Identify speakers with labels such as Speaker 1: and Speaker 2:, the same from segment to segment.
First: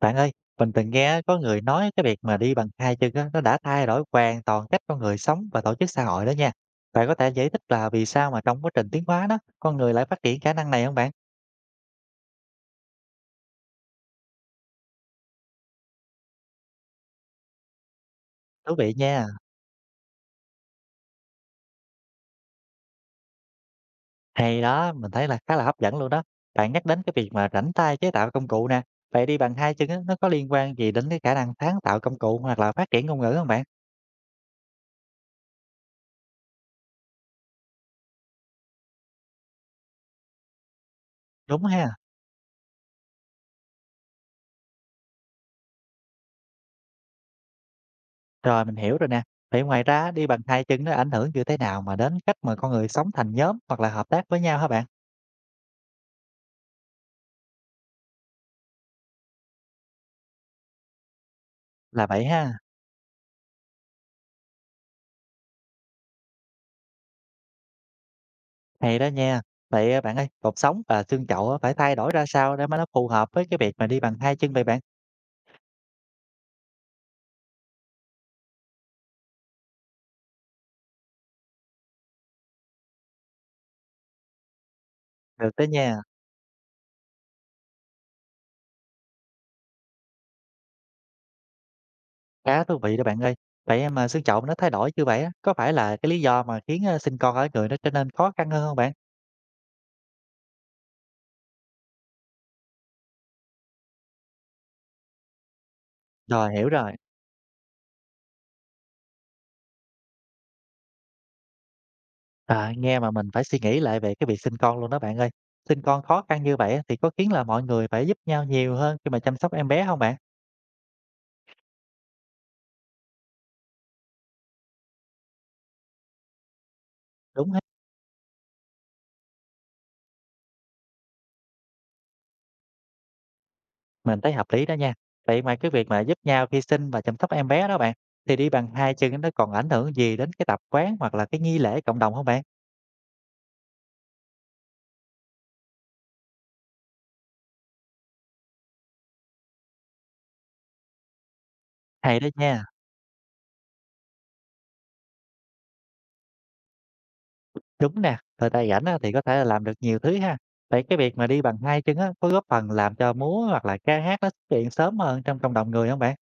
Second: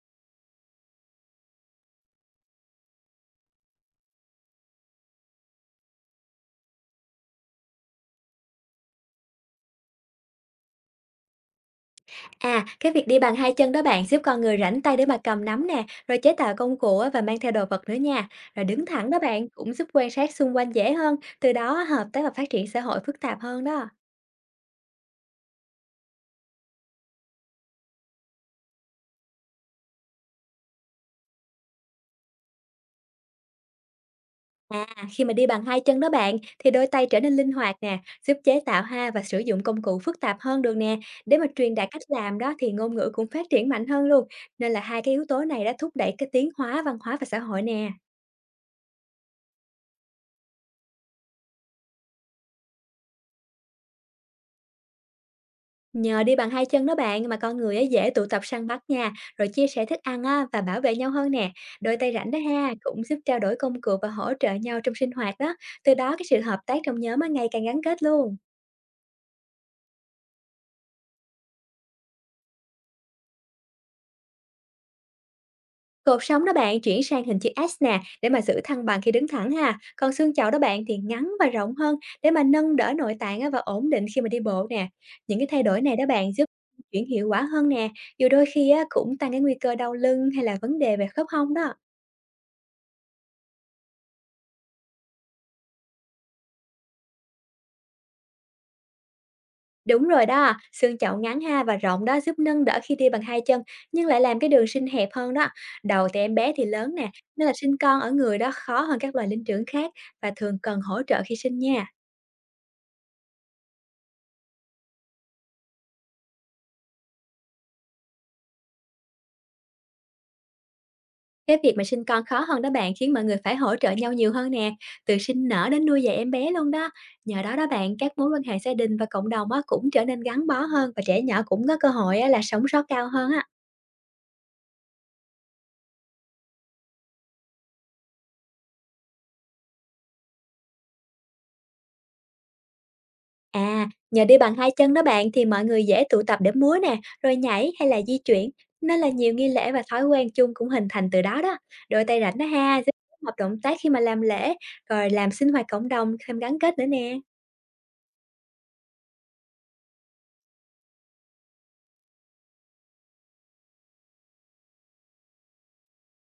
Speaker 1: Bạn ơi, mình từng nghe có người nói cái việc mà đi bằng hai chân á, nó đã thay đổi hoàn toàn cách con người sống và tổ chức xã hội đó nha. Bạn có thể giải thích là vì sao mà trong quá trình tiến hóa đó, con người lại phát triển khả năng này không bạn?
Speaker 2: À, cái việc đi bằng hai chân đó bạn giúp con người rảnh tay để mà cầm nắm nè, rồi chế tạo công cụ á và mang theo đồ vật nữa nha. Rồi
Speaker 1: Thú
Speaker 2: đứng
Speaker 1: vị
Speaker 2: thẳng đó
Speaker 1: nha.
Speaker 2: bạn cũng giúp quan sát xung quanh dễ hơn, từ đó á, hợp tác và phát triển xã hội phức tạp hơn đó.
Speaker 1: Hay đó, mình thấy là khá là hấp dẫn luôn đó. Bạn nhắc đến cái việc mà rảnh tay chế tạo công cụ nè. Vậy đi bằng hai chân á, nó có liên quan gì đến cái khả năng sáng tạo công cụ hoặc là phát triển ngôn ngữ không bạn?
Speaker 2: À, khi mà đi bằng hai chân đó bạn thì đôi tay trở nên linh hoạt nè, giúp chế tạo ha và sử dụng công cụ phức tạp hơn được nè. Để mà
Speaker 1: Đúng
Speaker 2: truyền đạt
Speaker 1: ha.
Speaker 2: cách làm đó thì ngôn ngữ cũng phát triển mạnh hơn luôn. Nên là hai cái yếu tố này đã thúc đẩy cái tiến hóa văn hóa và xã hội nè.
Speaker 1: Rồi mình hiểu rồi nè. Vậy ngoài ra đi bằng hai chân nó ảnh hưởng như thế nào mà đến cách mà con người sống thành nhóm hoặc là hợp tác với nhau hả bạn?
Speaker 2: Nhờ đi bằng hai chân đó bạn mà con người á dễ tụ tập săn bắt nha, rồi chia sẻ thức ăn á và bảo vệ nhau hơn nè. Đôi
Speaker 1: Là
Speaker 2: tay
Speaker 1: vậy
Speaker 2: rảnh đó
Speaker 1: ha.
Speaker 2: ha, cũng giúp trao đổi công cụ và hỗ trợ nhau trong sinh hoạt đó. Từ đó cái sự hợp tác trong nhóm á ngày càng gắn kết luôn.
Speaker 1: Hay đó nha. Vậy, bạn ơi, cột sống và xương chậu á, phải thay đổi ra sao để mà nó phù hợp với cái việc mà đi bằng hai chân vậy bạn?
Speaker 2: Cột sống đó bạn chuyển sang hình chữ S nè để mà giữ thăng bằng khi đứng thẳng ha. Còn xương chậu đó bạn thì ngắn và rộng hơn để mà nâng đỡ nội tạng á và ổn định khi mà đi bộ nè. Những cái
Speaker 1: Được
Speaker 2: thay
Speaker 1: đó
Speaker 2: đổi này
Speaker 1: nha,
Speaker 2: đó bạn giúp chuyển hiệu quả hơn nè, dù đôi khi á cũng tăng cái nguy cơ đau lưng hay là vấn đề về khớp hông đó.
Speaker 1: khá thú vị đó bạn ơi. Vậy mà xương chậu nó thay đổi như vậy á, có phải là cái lý do mà khiến, sinh con ở người nó trở nên khó khăn hơn không bạn?
Speaker 2: Đúng rồi đó, xương chậu ngắn ha và rộng đó giúp nâng đỡ khi đi bằng hai chân nhưng lại làm cái đường sinh hẹp hơn đó. Đầu thì em
Speaker 1: Rồi,
Speaker 2: bé thì
Speaker 1: hiểu rồi.
Speaker 2: lớn nè, nên là sinh con ở người đó khó hơn các loài linh trưởng khác và thường cần hỗ trợ khi sinh nha.
Speaker 1: Nghe mà mình phải suy nghĩ lại về cái việc sinh con luôn đó bạn ơi. Sinh con khó khăn như vậy á, thì có khiến là mọi người phải giúp nhau nhiều hơn khi mà chăm sóc em bé không bạn?
Speaker 2: Cái việc mà sinh con khó hơn đó bạn khiến mọi người phải hỗ trợ nhau nhiều hơn nè, từ sinh nở đến nuôi dạy em bé luôn đó. Nhờ
Speaker 1: Đúng.
Speaker 2: đó đó bạn, các mối quan hệ gia đình và cộng đồng á, cũng trở nên gắn bó hơn, và trẻ nhỏ cũng có cơ hội á, là sống sót cao hơn á.
Speaker 1: Mình thấy hợp lý đó nha. Vậy mà cái việc mà giúp nhau khi sinh và chăm sóc em bé đó bạn, thì đi bằng hai chân nó còn ảnh hưởng gì đến cái tập quán hoặc là cái nghi lễ cộng đồng không bạn?
Speaker 2: À, nhờ đi bằng hai chân đó bạn thì mọi người dễ tụ tập để múa nè, rồi nhảy hay là di chuyển, nên là nhiều nghi lễ và thói quen chung cũng hình thành từ đó đó. Đôi tay
Speaker 1: Hay đó
Speaker 2: rảnh đó
Speaker 1: nha,
Speaker 2: ha, giúp kết hợp động tác khi mà làm lễ, rồi làm sinh hoạt cộng đồng thêm gắn kết nữa nè.
Speaker 1: đúng nè, thời tay rảnh á, thì có thể là làm được nhiều thứ ha. Vậy cái việc mà đi bằng hai chân á, có góp phần làm cho múa hoặc là ca hát nó xuất hiện sớm hơn trong cộng đồng người không bạn?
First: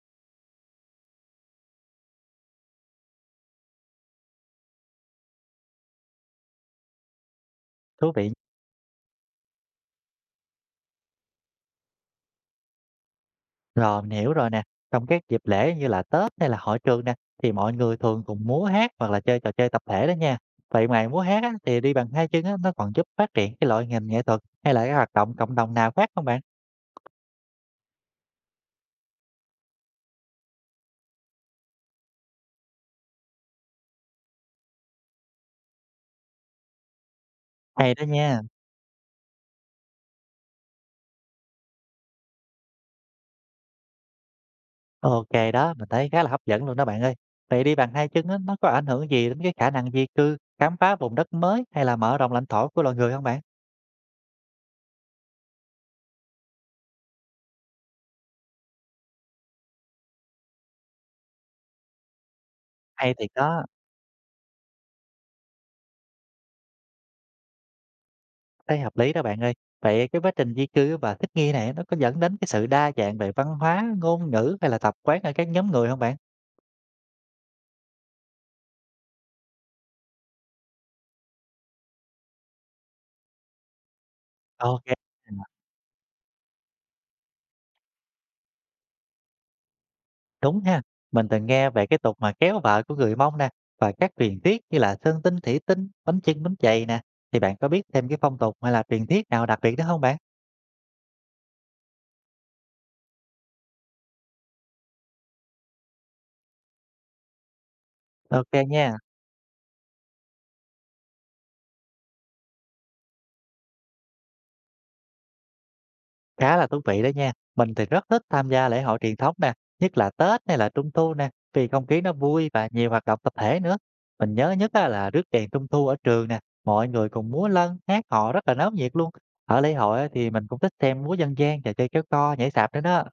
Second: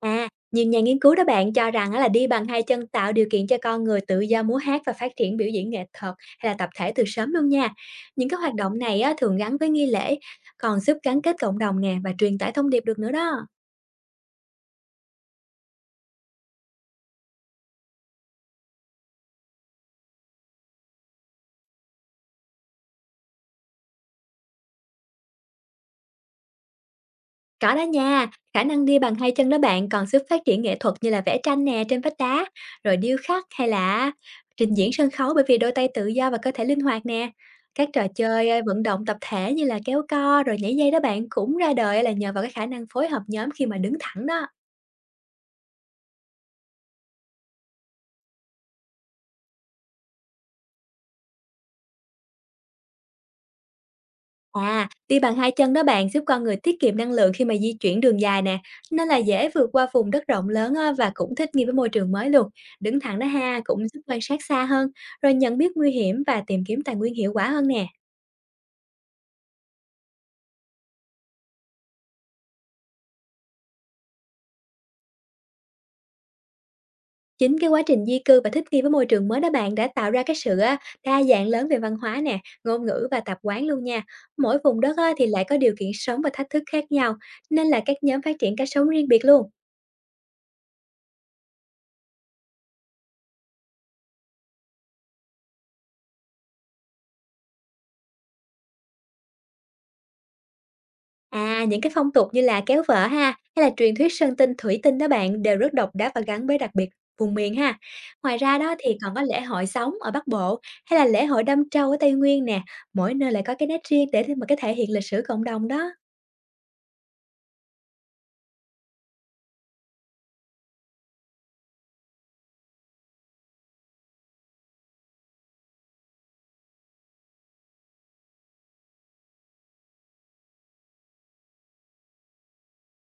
Speaker 2: À, nhiều nhà nghiên cứu đó bạn cho rằng á là đi bằng hai chân tạo điều kiện cho con người tự do múa hát và phát triển biểu diễn nghệ thuật hay là tập thể từ sớm luôn nha.
Speaker 1: Thú
Speaker 2: Những
Speaker 1: vị.
Speaker 2: cái hoạt động này á, thường gắn với nghi lễ, còn giúp gắn kết cộng đồng nè và truyền tải thông điệp được nữa đó.
Speaker 1: Rồi, mình hiểu rồi nè. Trong các dịp lễ như là Tết hay là hội trường nè, thì mọi người thường cùng múa hát hoặc là chơi trò chơi tập thể đó nha. Vậy ngoài múa hát á, thì đi bằng hai chân á, nó còn giúp phát triển cái loại hình nghệ thuật hay là cái hoạt động cộng đồng nào khác không bạn?
Speaker 2: Có đó nha, khả năng đi bằng hai chân đó bạn còn giúp phát triển nghệ thuật như là vẽ tranh nè trên vách đá, rồi điêu khắc hay là trình diễn sân khấu, bởi vì đôi tay tự do và cơ thể linh hoạt nè. Các
Speaker 1: Hay đó
Speaker 2: trò
Speaker 1: nha.
Speaker 2: chơi vận động tập thể như là kéo co rồi nhảy dây đó bạn cũng ra đời là nhờ vào cái khả năng phối hợp nhóm khi mà đứng thẳng đó.
Speaker 1: Ok đó, mình thấy khá là hấp dẫn luôn đó bạn ơi. Vậy đi bằng hai chân á, nó có ảnh hưởng gì đến cái khả năng di cư, khám phá vùng đất mới hay là mở rộng lãnh thổ của loài người không bạn?
Speaker 2: À, đi bằng hai chân đó bạn giúp con người tiết kiệm năng lượng khi mà di chuyển đường dài nè, nên là dễ vượt qua vùng đất rộng lớn á, và cũng thích nghi với môi trường mới luôn. Đứng
Speaker 1: Hay
Speaker 2: thẳng đó
Speaker 1: thiệt
Speaker 2: ha,
Speaker 1: đó.
Speaker 2: cũng giúp quan sát xa hơn, rồi nhận biết nguy hiểm và tìm kiếm tài nguyên hiệu quả hơn nè.
Speaker 1: Thấy hợp lý đó bạn ơi. Vậy cái quá trình di cư và thích nghi này nó có dẫn đến cái sự đa dạng về văn hóa, ngôn ngữ hay là tập quán ở các nhóm người không bạn?
Speaker 2: Chính cái quá trình di cư và thích nghi với môi trường mới đó bạn đã tạo ra cái sự á, đa dạng lớn về văn hóa nè, ngôn ngữ và tập quán luôn nha. Mỗi vùng
Speaker 1: OK,
Speaker 2: đất á, thì lại có điều kiện sống và thách thức khác nhau, nên là các nhóm phát triển cách sống riêng biệt luôn.
Speaker 1: đúng ha. Mình từng nghe về cái tục mà kéo vợ của người Mông nè, và các truyền thuyết như là sơn tinh, thủy tinh, bánh chưng, bánh chày nè. Thì bạn có biết thêm cái phong tục hay là truyền thuyết nào đặc biệt nữa không bạn?
Speaker 2: À, những cái phong tục như là kéo vợ ha, hay là truyền thuyết Sơn Tinh, Thủy Tinh đó bạn đều rất độc đáo và gắn với đặc biệt vùng miền ha. Ngoài
Speaker 1: OK
Speaker 2: ra đó thì
Speaker 1: nha.
Speaker 2: còn có lễ hội sóng ở Bắc Bộ hay là lễ hội đâm trâu ở Tây Nguyên nè, mỗi nơi lại có cái nét riêng để mà cái thể hiện lịch sử cộng đồng đó.
Speaker 1: Khá là thú vị đó nha. Mình thì rất thích tham gia lễ hội truyền thống nè, nhất là Tết hay là Trung thu nè, vì không khí nó vui và nhiều hoạt động tập thể nữa. Mình nhớ nhất á là rước đèn Trung thu ở trường nè, mọi người cùng múa lân, hát hò rất là náo nhiệt luôn. Ở lễ hội á thì mình cũng thích xem múa dân gian và chơi kéo co, nhảy sạp nữa đó.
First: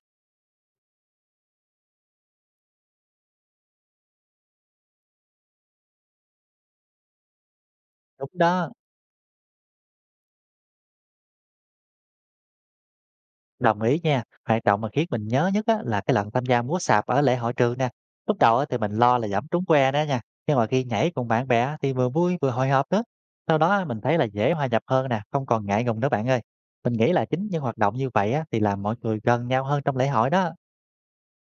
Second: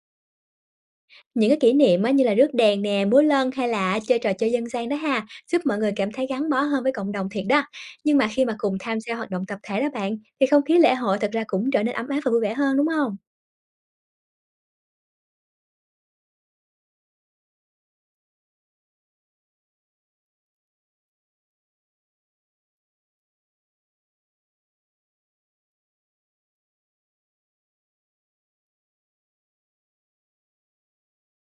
Speaker 2: Những cái kỷ niệm á, như là rước đèn nè, múa lân hay là chơi trò chơi dân gian đó ha, giúp mọi người cảm thấy gắn bó hơn với cộng đồng thiệt đó. Nhưng mà
Speaker 1: Đúng
Speaker 2: khi mà
Speaker 1: đó.
Speaker 2: cùng tham gia hoạt động tập thể đó bạn, thì không khí lễ hội thật ra cũng trở nên ấm áp và vui vẻ hơn đúng không?
Speaker 1: Đồng ý nha. Hoạt động mà khiến mình nhớ nhất á, là cái lần tham gia múa sạp ở lễ hội trường nè. Lúc đầu á, thì mình lo là giảm trúng que đó nha. Nhưng mà khi nhảy cùng bạn bè á, thì vừa vui vừa hồi hộp nữa. Sau đó á, mình thấy là dễ hòa nhập hơn nè, không còn ngại ngùng nữa bạn ơi. Mình nghĩ là chính những hoạt động như vậy á, thì làm mọi người gần nhau hơn trong lễ hội đó.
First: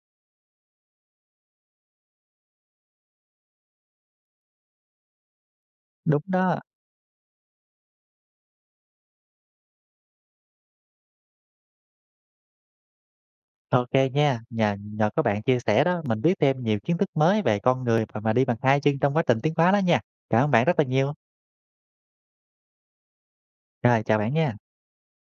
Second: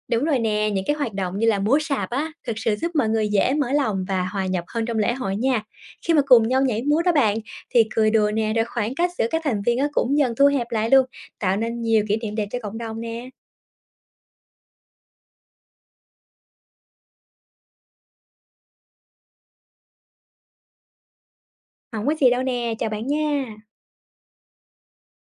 Speaker 2: Đúng rồi nè, những cái hoạt động như là múa sạp á, thực sự giúp mọi người dễ mở lòng và hòa nhập hơn trong lễ hội nha. Khi mà
Speaker 1: Đúng
Speaker 2: cùng
Speaker 1: đó.
Speaker 2: nhau nhảy múa đó bạn, thì cười đùa nè, rồi khoảng cách giữa các thành viên á cũng dần thu hẹp lại luôn, tạo nên nhiều kỷ niệm đẹp cho cộng đồng nè.
Speaker 1: Ok nha. Nhờ các bạn chia sẻ đó, mình biết thêm nhiều kiến thức mới về con người và mà đi bằng hai chân trong quá trình tiến hóa đó nha. Cảm ơn bạn rất là nhiều.
Speaker 2: Không có gì đâu nè, chào bạn nha.
Speaker 1: Rồi, chào bạn nha.